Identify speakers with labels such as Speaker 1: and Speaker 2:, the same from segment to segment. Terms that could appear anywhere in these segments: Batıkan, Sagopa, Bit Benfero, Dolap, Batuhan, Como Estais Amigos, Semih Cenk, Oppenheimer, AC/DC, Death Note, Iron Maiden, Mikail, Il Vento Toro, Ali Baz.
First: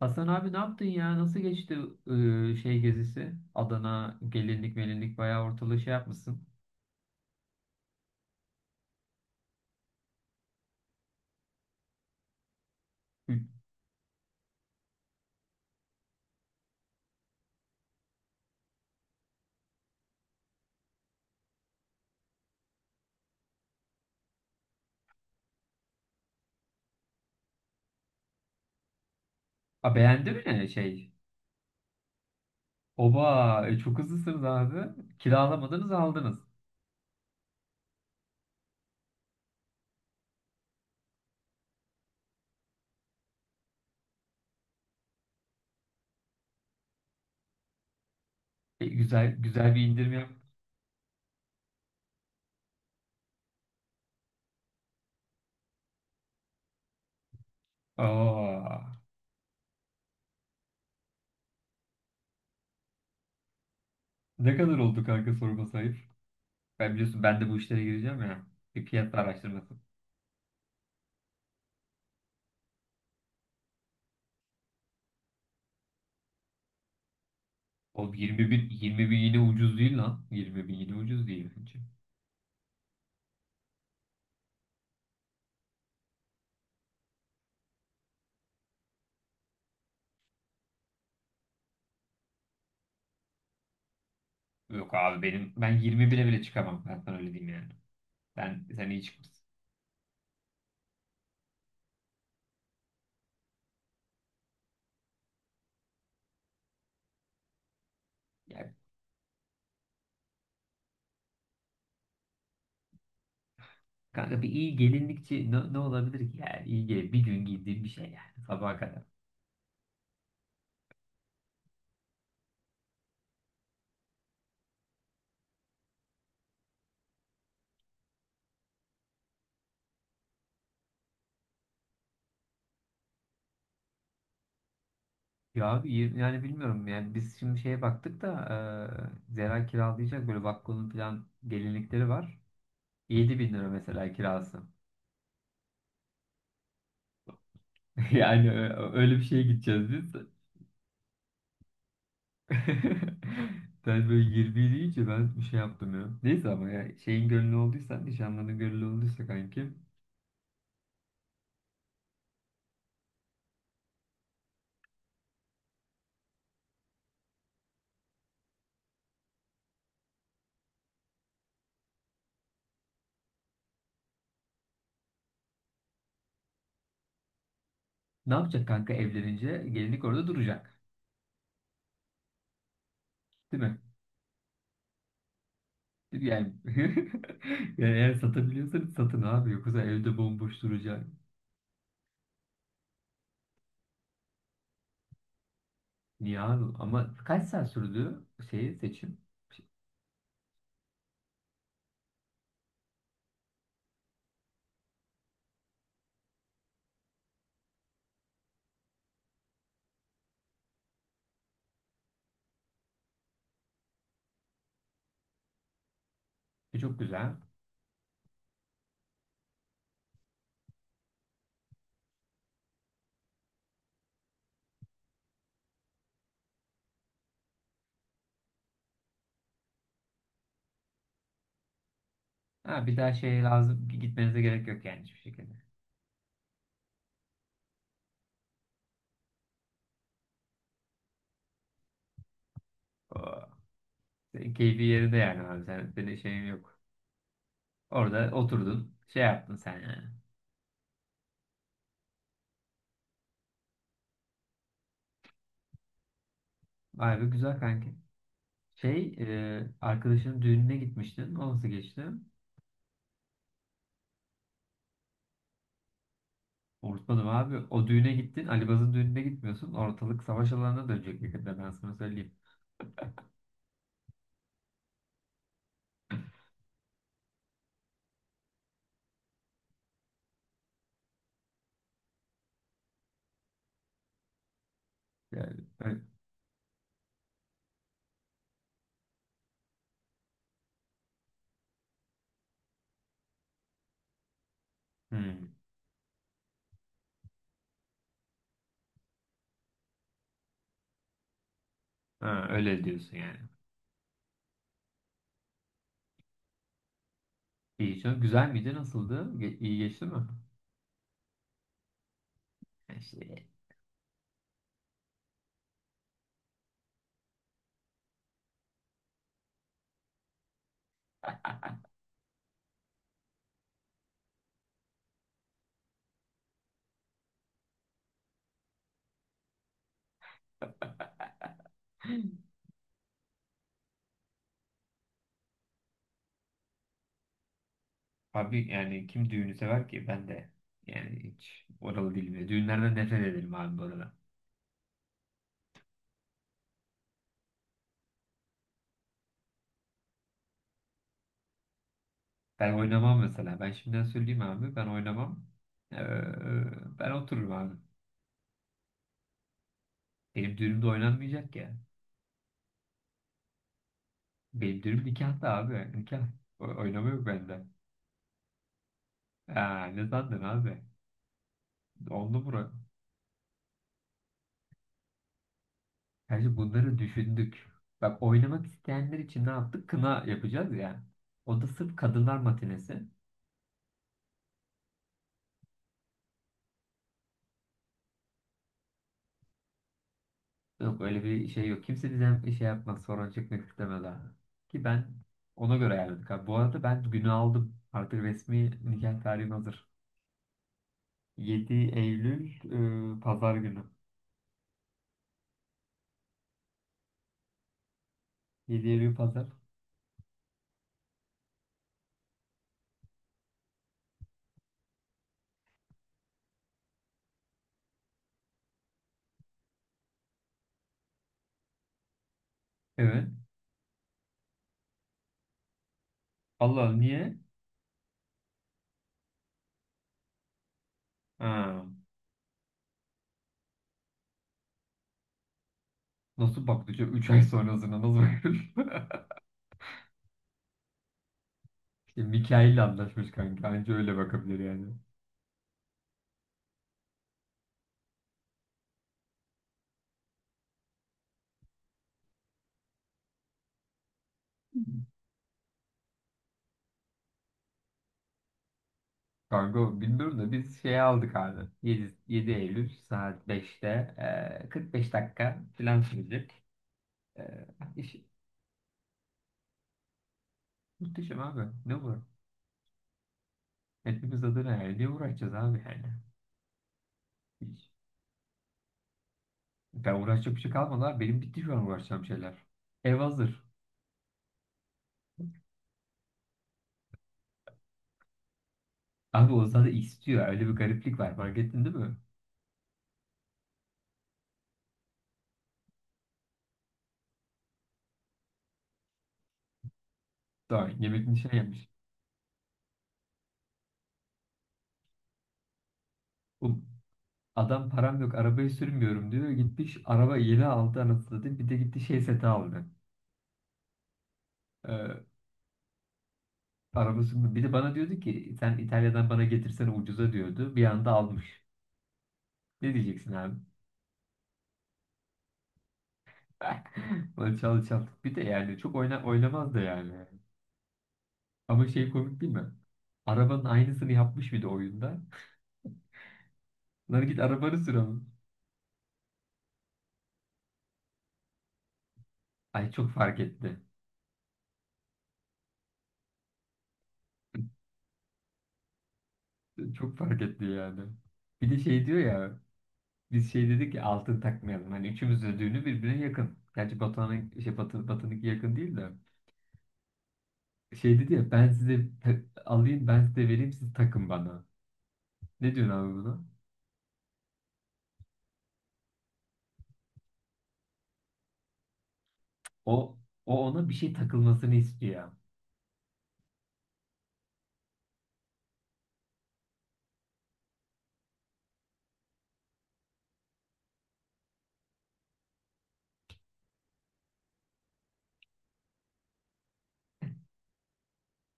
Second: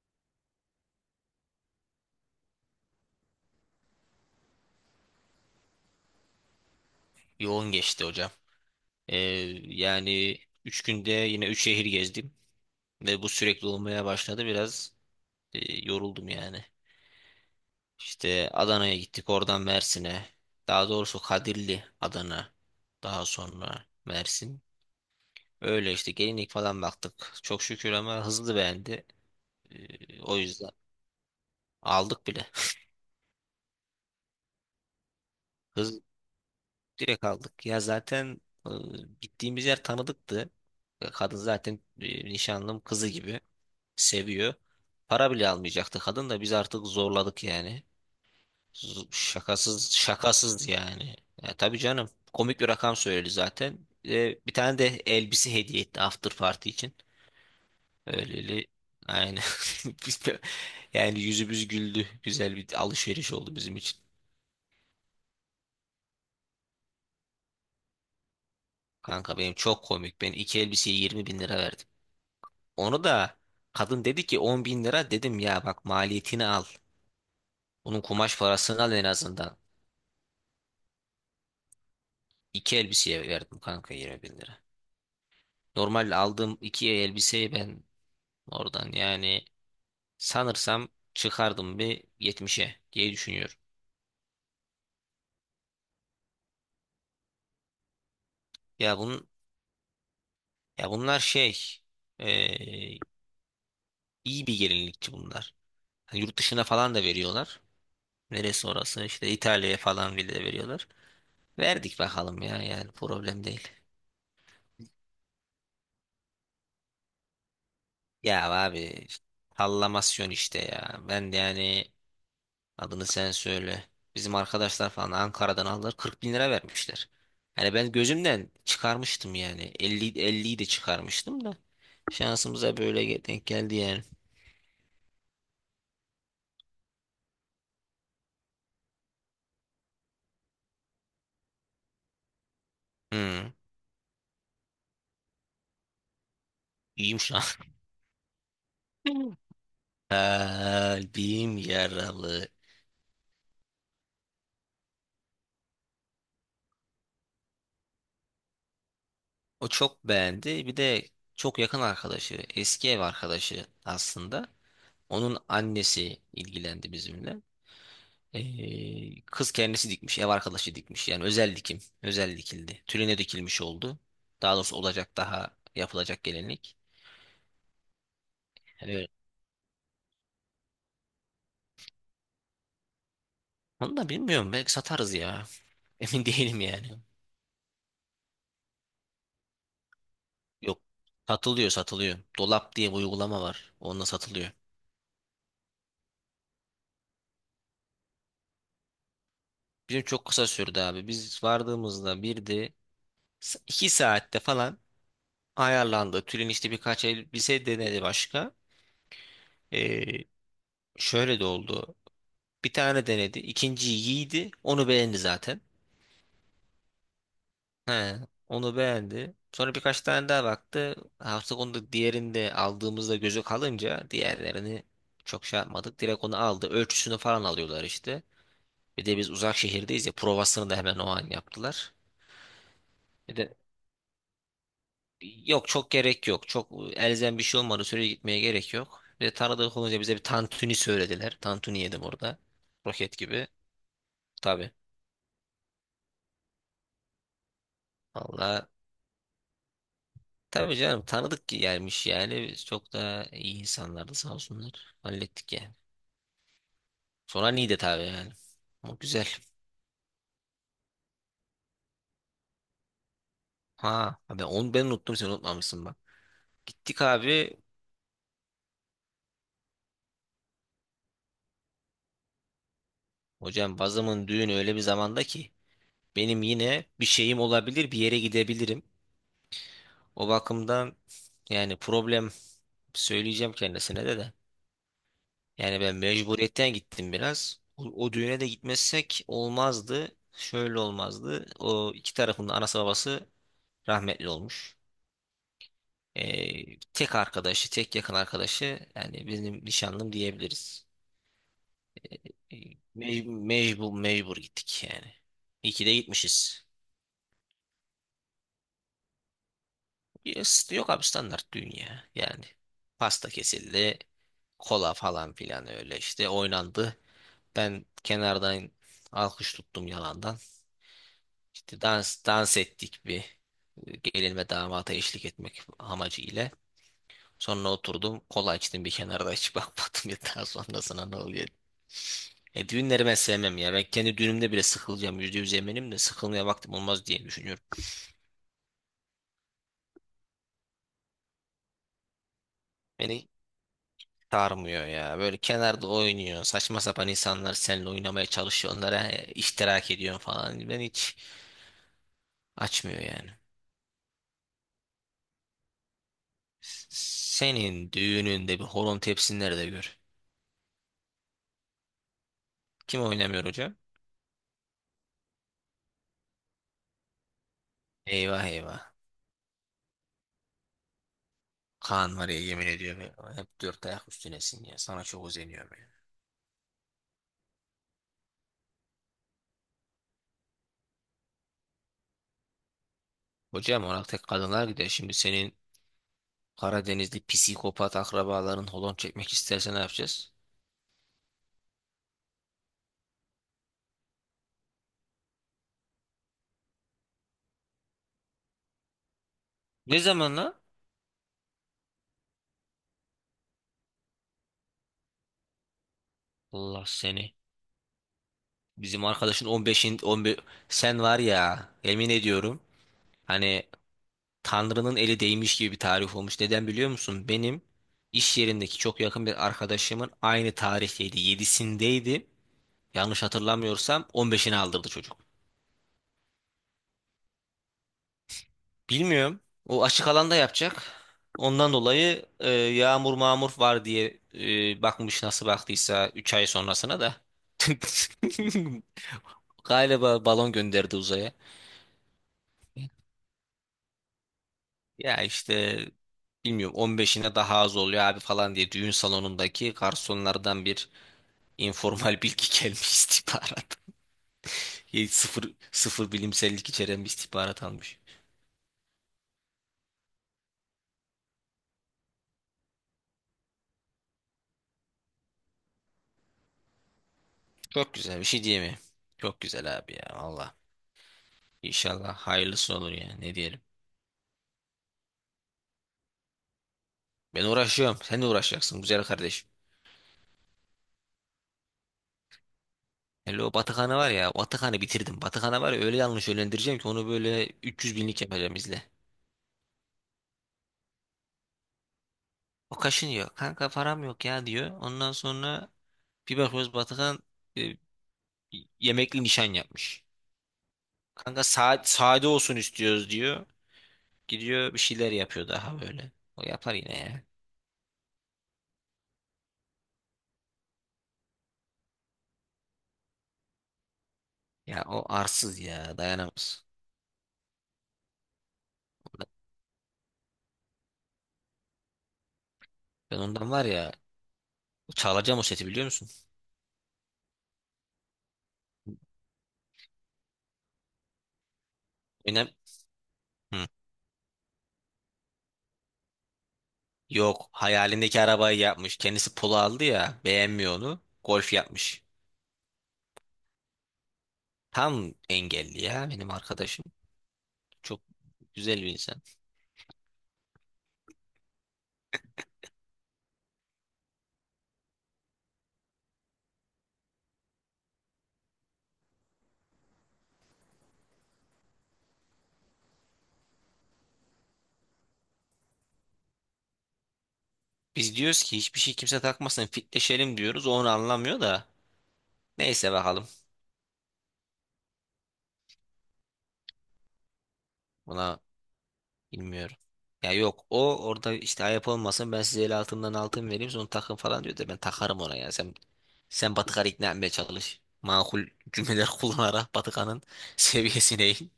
Speaker 1: Hasan abi ne yaptın ya? Nasıl geçti şey gezisi? Adana gelinlik melinlik bayağı ortalığı şey yapmışsın.
Speaker 2: Yoğun geçti hocam. Ee, yani 3 günde yine 3 şehir gezdim ve bu
Speaker 1: Hı.
Speaker 2: sürekli olmaya başladı. Biraz e, yoruldum yani. İşte Adana'ya gittik, oradan Mersin'e. Daha doğrusu Kadirli, Adana. Daha sonra Mersin. Öyle işte gelinlik falan baktık. Çok şükür ama hızlı beğendi.
Speaker 1: A,
Speaker 2: Ee,
Speaker 1: beğendi
Speaker 2: o
Speaker 1: mi
Speaker 2: yüzden
Speaker 1: şey?
Speaker 2: aldık bile.
Speaker 1: Oba çok hızlısınız abi. Kiralamadınız
Speaker 2: Hız
Speaker 1: aldınız.
Speaker 2: direkt aldık. Ya zaten gittiğimiz yer tanıdıktı. Kadın zaten nişanlım kızı gibi seviyor. Para bile almayacaktı kadın da biz artık zorladık yani.
Speaker 1: E, güzel güzel bir
Speaker 2: Şakasız
Speaker 1: indirim yap.
Speaker 2: şakasız yani. Ya tabii canım komik bir rakam söyledi zaten. Bir de bir tane de elbise hediye etti after party için. Öyleli
Speaker 1: Aa,
Speaker 2: aynen. Biz de- Yani yüzümüz güldü. Güzel bir alışveriş oldu bizim için.
Speaker 1: ne kadar oldu kanka sorma sayıp? Ben biliyorsun ben de bu işlere gireceğim ya. Bir fiyat
Speaker 2: Kanka benim
Speaker 1: araştırması.
Speaker 2: çok komik. Ben iki elbiseye 20 bin lira verdim. Onu da kadın dedi ki 10 bin lira, dedim ya bak maliyetini al. Bunun
Speaker 1: Oğlum
Speaker 2: kumaş
Speaker 1: 20 bin,
Speaker 2: parasını al en
Speaker 1: 20 bin yine
Speaker 2: azından.
Speaker 1: ucuz değil lan. 20 bin yine ucuz değil bence.
Speaker 2: İki elbiseye verdim kanka 20 bin lira. Normal aldığım iki elbiseyi ben oradan yani sanırsam çıkardım bir yetmişe diye düşünüyorum.
Speaker 1: Yok abi benim ben 20 bile bile çıkamam. Ben sana öyle diyeyim yani. Ben sen
Speaker 2: Ya
Speaker 1: iyi
Speaker 2: bunun
Speaker 1: çıkmışsın.
Speaker 2: ya bunlar şey eee, iyi bir gelinlikçi bunlar. Hani yurt dışına falan da veriyorlar. Neresi orası işte İtalya'ya falan bile de veriyorlar. Verdik bakalım ya, yani problem değil.
Speaker 1: Kanka bir iyi gelinlikçi ne, ne olabilir ki yani iyi gel bir gün giydiğim bir şey yani
Speaker 2: Ya
Speaker 1: sabaha kadar.
Speaker 2: abi, sallamasyon işte ya. Ben de yani. Adını sen söyle. Bizim arkadaşlar falan Ankara'dan aldılar, 40 bin lira vermişler. Hani ben gözümden çıkarmıştım yani. Elli, elliyi de çıkarmıştım da. Şansımıza böyle denk geldi yani.
Speaker 1: Ya abi yani bilmiyorum yani biz şimdi şeye baktık da Zera kiralayacak böyle Vakko'nun falan gelinlikleri var. 7.000
Speaker 2: Hı.
Speaker 1: bin lira mesela kirası.
Speaker 2: İyiyim şu an.
Speaker 1: Yani öyle bir şeye gideceğiz biz.
Speaker 2: Kalbim yaralı.
Speaker 1: Sen böyle 20 deyince ben bir şey yaptım ya. Neyse ama ya şeyin gönlü olduysa nişanlının gönlü olduysa
Speaker 2: O
Speaker 1: kanki
Speaker 2: çok beğendi. Bir de çok yakın arkadaşı, eski ev arkadaşı aslında. Onun annesi ilgilendi bizimle. Kız kendisi dikmiş, ev arkadaşı dikmiş. Yani özel dikim, özel dikildi. Tüline dikilmiş oldu. Daha doğrusu olacak, daha yapılacak gelinlik.
Speaker 1: ne yapacak kanka
Speaker 2: Yani öyle.
Speaker 1: evlenince gelinlik orada duracak. Değil mi?
Speaker 2: Onu da bilmiyorum. Belki satarız ya. Emin
Speaker 1: Yani,
Speaker 2: değilim yani.
Speaker 1: yani eğer satabiliyorsanız satın abi. Yoksa evde bomboş
Speaker 2: Yok,
Speaker 1: duracak.
Speaker 2: satılıyor, satılıyor. Dolap diye bir uygulama var. Onunla satılıyor.
Speaker 1: Niye abi? Ama kaç saat sürdü şeyi seçim?
Speaker 2: Bizim çok kısa sürdü abi. Biz vardığımızda bir de 2 saatte falan ayarlandı. Tülin işte birkaç elbise denedi başka. Ee, şöyle de oldu. Bir tane denedi, ikinciyi giydi. Onu beğendi zaten.
Speaker 1: E, çok güzel.
Speaker 2: He, onu beğendi. Sonra birkaç tane daha baktı. Hafta onu diğerinde aldığımızda, gözü kalınca diğerlerini çok şey yapmadık. Direkt onu aldı. Ölçüsünü falan alıyorlar işte. Bir de biz uzak şehirdeyiz ya, provasını da hemen o an yaptılar.
Speaker 1: Ha, bir daha
Speaker 2: Bir
Speaker 1: şey
Speaker 2: de
Speaker 1: lazım. Gitmenize gerek yok yani hiçbir şekilde.
Speaker 2: yok, çok gerek yok. Çok elzem bir şey olmadı. Sürece gitmeye gerek yok. Bir de tanıdık olunca bize bir tantuni söylediler. Tantuni yedim orada. Roket gibi.
Speaker 1: Oo. Senin
Speaker 2: Tabii.
Speaker 1: keyfi yerinde yani abi. Senin şeyin yok. Orada
Speaker 2: Valla
Speaker 1: oturdun. Şey yaptın sen yani.
Speaker 2: tabii canım, tanıdık gelmiş yani. Biz çok da iyi insanlardı sağ olsunlar. Hallettik ya.
Speaker 1: Vay be
Speaker 2: Sonra
Speaker 1: güzel
Speaker 2: Niğde
Speaker 1: kanki.
Speaker 2: abi yani. Ama
Speaker 1: Şey
Speaker 2: güzel.
Speaker 1: arkadaşının düğününe gitmiştin. O nasıl geçti?
Speaker 2: Ha, ben onu, ben unuttum, sen unutmamışsın bak. Gittik
Speaker 1: Unutmadım
Speaker 2: abi.
Speaker 1: abi. O düğüne gittin. Ali Baz'ın düğününe gitmiyorsun. Ortalık savaş alanına dönecek yakında ben sana söyleyeyim.
Speaker 2: Hocam bazımın düğünü öyle bir zamanda ki benim yine bir şeyim olabilir, bir yere gidebilirim. O bakımdan yani problem, söyleyeceğim kendisine de.
Speaker 1: Yani,
Speaker 2: Yani ben
Speaker 1: öyle,
Speaker 2: mecburiyetten gittim biraz. O düğüne de gitmezsek olmazdı. Şöyle olmazdı. O iki tarafın da anası babası rahmetli olmuş.
Speaker 1: Hmm.
Speaker 2: Tek arkadaşı, tek yakın arkadaşı yani benim nişanlım diyebiliriz.
Speaker 1: Ha,
Speaker 2: Ee,
Speaker 1: öyle diyorsun
Speaker 2: Mey
Speaker 1: yani.
Speaker 2: mecbur mecbur gittik yani. İyi ki de gitmişiz.
Speaker 1: İyi çok güzel miydi? Nasıldı? İyi geçti mi?
Speaker 2: Yes, yok abi, standart dünya yani.
Speaker 1: İşte.
Speaker 2: Pasta kesildi. Kola falan filan, öyle işte oynandı. Ben kenardan alkış tuttum yalandan. İşte dans ettik bir gelinime damata eşlik etmek amacı ile. Sonra oturdum, kola içtim bir kenarda, hiç bakmadım ya daha sonrasına ne oluyor. Düğünleri ben sevmem ya. Ben kendi düğünümde bile sıkılacağım. %100 eminim de, sıkılmaya vaktim olmaz diye düşünüyorum.
Speaker 1: Abi yani kim düğünü sever ki? Ben de yani hiç oralı değilim ya. Düğünlerden nefret
Speaker 2: Beni
Speaker 1: ederim abi bu arada.
Speaker 2: sarmıyor ya. Böyle kenarda oynuyor. Saçma sapan insanlar seninle oynamaya çalışıyor. Onlara iştirak ediyorsun falan. Ben hiç
Speaker 1: Ben
Speaker 2: açmıyor
Speaker 1: oynamam
Speaker 2: yani.
Speaker 1: mesela. Ben şimdiden söyleyeyim abi. Ben oynamam. Ee, ben otururum abi.
Speaker 2: Senin düğününde bir horon tepsin nerede gör.
Speaker 1: Benim düğünümde oynanmayacak ya.
Speaker 2: Kim oynamıyor hocam?
Speaker 1: Benim düğünüm nikahta abi. Nikah. Oynama yok bende.
Speaker 2: Eyvah eyvah.
Speaker 1: Aa, ne sandın abi?
Speaker 2: Kaan var ya,
Speaker 1: Oldu
Speaker 2: yemin
Speaker 1: bura.
Speaker 2: ediyorum. Hep dört ayak üstünesin ya. Sana çok özeniyorum ya.
Speaker 1: Gerçi bunları düşündük. Bak oynamak isteyenler için ne yaptık? Kına yapacağız ya. O da sırf kadınlar matinesi.
Speaker 2: Hocam ona tek kadınlar gider. Şimdi senin Karadenizli psikopat akrabaların holon çekmek isterse ne yapacağız?
Speaker 1: Yok öyle bir şey yok. Kimse bizden bir şey yapmaz. Sorun çekmek istemez abi. Ki ben ona göre ayarladık abi. Bu arada ben günü aldım. Artık resmi nikah tarihim hazır.
Speaker 2: Ne zaman lan?
Speaker 1: 7 Eylül pazar günü.
Speaker 2: Allah seni.
Speaker 1: 7
Speaker 2: Bizim
Speaker 1: Eylül pazar.
Speaker 2: arkadaşın on beşin on 15, sen var ya yemin ediyorum. Hani Tanrı'nın eli değmiş gibi bir tarih olmuş. Neden biliyor musun? Benim iş yerindeki çok yakın bir arkadaşımın aynı tarihteydi, yedisindeydi. Yanlış
Speaker 1: Evet.
Speaker 2: hatırlamıyorsam 15'ini aldırdı çocuk.
Speaker 1: Allah Allah, niye?
Speaker 2: Bilmiyorum. O açık alanda yapacak. Ondan
Speaker 1: Ha.
Speaker 2: dolayı yağmur mağmur var diye bakmış, nasıl baktıysa 3 ay
Speaker 1: Nasıl baktı?
Speaker 2: sonrasına da.
Speaker 1: 3 ay sonrasına nasıl bakıyor?
Speaker 2: Galiba balon gönderdi uzaya.
Speaker 1: İşte Mikail'le anlaşmış kanka. Anca öyle bakabilir yani.
Speaker 2: Ya işte bilmiyorum, 15'ine daha az oluyor abi falan diye düğün salonundaki garsonlardan bir informal bilgi gelmiş istihbarat. Sıfır, sıfır bilimsellik içeren bir istihbarat almış.
Speaker 1: Kargo bilmiyorum da biz şey aldık abi. 7, 7 Eylül saat 5'te 45 dakika falan sürecek. E,
Speaker 2: Çok
Speaker 1: iş,
Speaker 2: güzel bir şey diyemiyorum. Çok güzel abi ya valla.
Speaker 1: muhteşem abi. Ne
Speaker 2: İnşallah
Speaker 1: bu?
Speaker 2: hayırlısı olur ya, ne diyelim.
Speaker 1: Hepimiz adına yani. Ne uğraşacağız abi yani?
Speaker 2: Ben
Speaker 1: Hiç.
Speaker 2: uğraşıyorum. Sen de uğraşacaksın güzel kardeşim.
Speaker 1: Ben uğraşacak bir şey kalmadı abi. Benim bitti şu an uğraşacağım şeyler. Ev
Speaker 2: Hele o
Speaker 1: hazır.
Speaker 2: Batıkan'ı var ya, Batıkan'ı bitirdim. Batıkan'ı var ya, öyle yanlış yönlendireceğim ki onu, böyle 300 binlik yapacağım, izle.
Speaker 1: Abi o zaten istiyor. Öyle bir gariplik var. Fark ettin değil mi?
Speaker 2: O kaşınıyor. Kanka param yok ya diyor. Ondan sonra bir bakıyoruz Batıkan e, yemekli nişan yapmış.
Speaker 1: Daha yemekini
Speaker 2: Kanka
Speaker 1: şey
Speaker 2: saat
Speaker 1: yapmış.
Speaker 2: sade olsun istiyoruz diyor. Gidiyor bir şeyler yapıyor daha böyle. O yapar
Speaker 1: Oğlum,
Speaker 2: yine ya.
Speaker 1: adam param yok arabayı sürmüyorum diyor. Gitmiş araba yeni aldı anasını satayım. Bir de gitti şey seti aldı.
Speaker 2: Ya o arsız ya, dayanamaz.
Speaker 1: Arabası bir de bana diyordu ki sen İtalya'dan bana getirsene ucuza diyordu. Bir anda almış. Ne
Speaker 2: Ben
Speaker 1: diyeceksin
Speaker 2: ondan
Speaker 1: abi?
Speaker 2: var ya, çalacağım o seti, biliyor musun?
Speaker 1: Böyle çalı çal. Bir de yani çok oynamaz da yani. Ama şey komik
Speaker 2: Önem.
Speaker 1: değil mi? Arabanın
Speaker 2: Hı.
Speaker 1: aynısını yapmış bir de oyunda. Lan git
Speaker 2: Yok,
Speaker 1: arabanı sür ama.
Speaker 2: hayalindeki arabayı yapmış. Kendisi polo aldı ya, beğenmiyor onu. Golf yapmış.
Speaker 1: Ay çok fark etti.
Speaker 2: Tam engelli ya benim arkadaşım. Çok güzel bir insan.
Speaker 1: Çok fark etti yani. Bir de şey diyor ya. Biz şey dedik ki altın takmayalım. Hani üçümüz de düğünü birbirine yakın. Gerçi Batuhan'ın şey Batı'nınki yakın değil de. Şey dedi ya ben size alayım ben size vereyim siz takın bana. Ne diyorsun abi buna?
Speaker 2: Biz diyoruz ki hiçbir şey, kimse takmasın, fitleşelim diyoruz. O onu anlamıyor da. Neyse
Speaker 1: O,
Speaker 2: bakalım.
Speaker 1: o ona bir şey takılmasını istiyor.
Speaker 2: Buna bilmiyorum. Ya yok, o orada işte ayıp olmasın, ben size el altından altın vereyim sonra takın falan diyor da, ben takarım ona ya. Sen Batıkan'ı ikna etmeye çalış. Makul cümleler kullanarak Batıkan'ın seviyesine in.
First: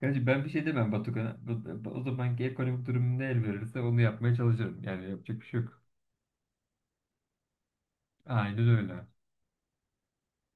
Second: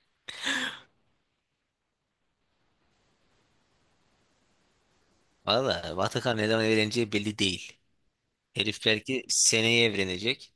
Speaker 1: Gerçi ben bir şey demem Batukan'a. O zamanki ekonomik durum ne el verirse onu yapmaya çalışırım. Yani yapacak bir şey yok.
Speaker 2: Valla Batıkan neden eğleneceği belli değil.
Speaker 1: Aynen
Speaker 2: Herif
Speaker 1: öyle.
Speaker 2: belki seneye evlenecek.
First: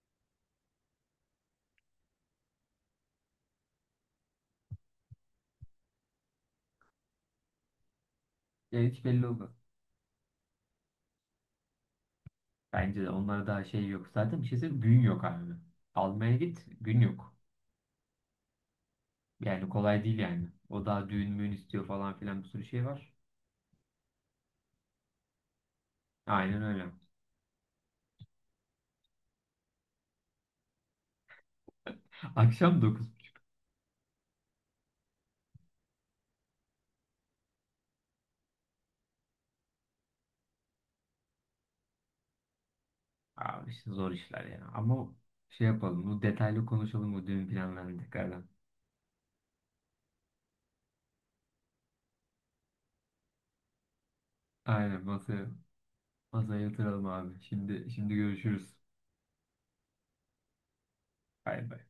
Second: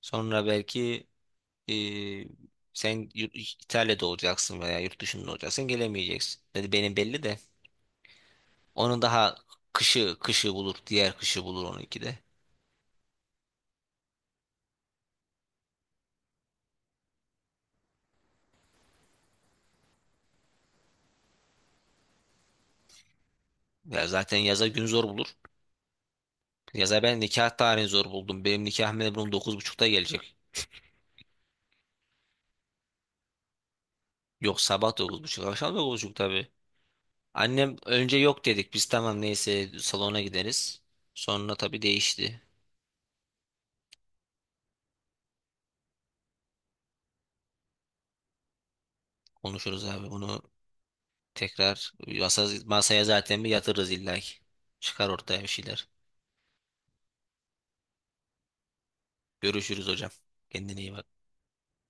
Speaker 2: Sonra belki e, sen yurt- İtalya'da olacaksın veya yurt dışında olacaksın, gelemeyeceksin. Dedi benim belli de.
Speaker 1: Ya
Speaker 2: Onun
Speaker 1: hiç belli
Speaker 2: daha
Speaker 1: olmaz.
Speaker 2: kışı bulur. Diğer kışı bulur onunki de.
Speaker 1: Bence de onlara daha şey yok. Zaten bir şey söyleyeyim gün yok abi. Almaya git gün yok. Yani kolay değil yani. O daha düğün müğün istiyor falan filan bir sürü şey var.
Speaker 2: Ya zaten yaza gün zor bulur.
Speaker 1: Aynen öyle.
Speaker 2: Yaza ben nikah tarihini zor buldum. Benim nikah memnurum 9.30'da gelecek.
Speaker 1: Akşam 9.
Speaker 2: Yok, sabah 9.30, akşam 9.30 tabii. Annem önce yok dedik, biz tamam neyse salona gideriz. Sonra tabii değişti.
Speaker 1: Abi işte zor işler ya. Ama şey yapalım. Bu detaylı konuşalım bu düğün planlarını tekrardan.
Speaker 2: Konuşuruz abi bunu. Tekrar masaya zaten bir yatırırız illa ki.
Speaker 1: Aynen
Speaker 2: Çıkar ortaya
Speaker 1: masaya.
Speaker 2: bir şeyler.
Speaker 1: Masaya yatıralım abi. Şimdi görüşürüz.
Speaker 2: Görüşürüz hocam. Kendine iyi bak.
Speaker 1: Bay bay.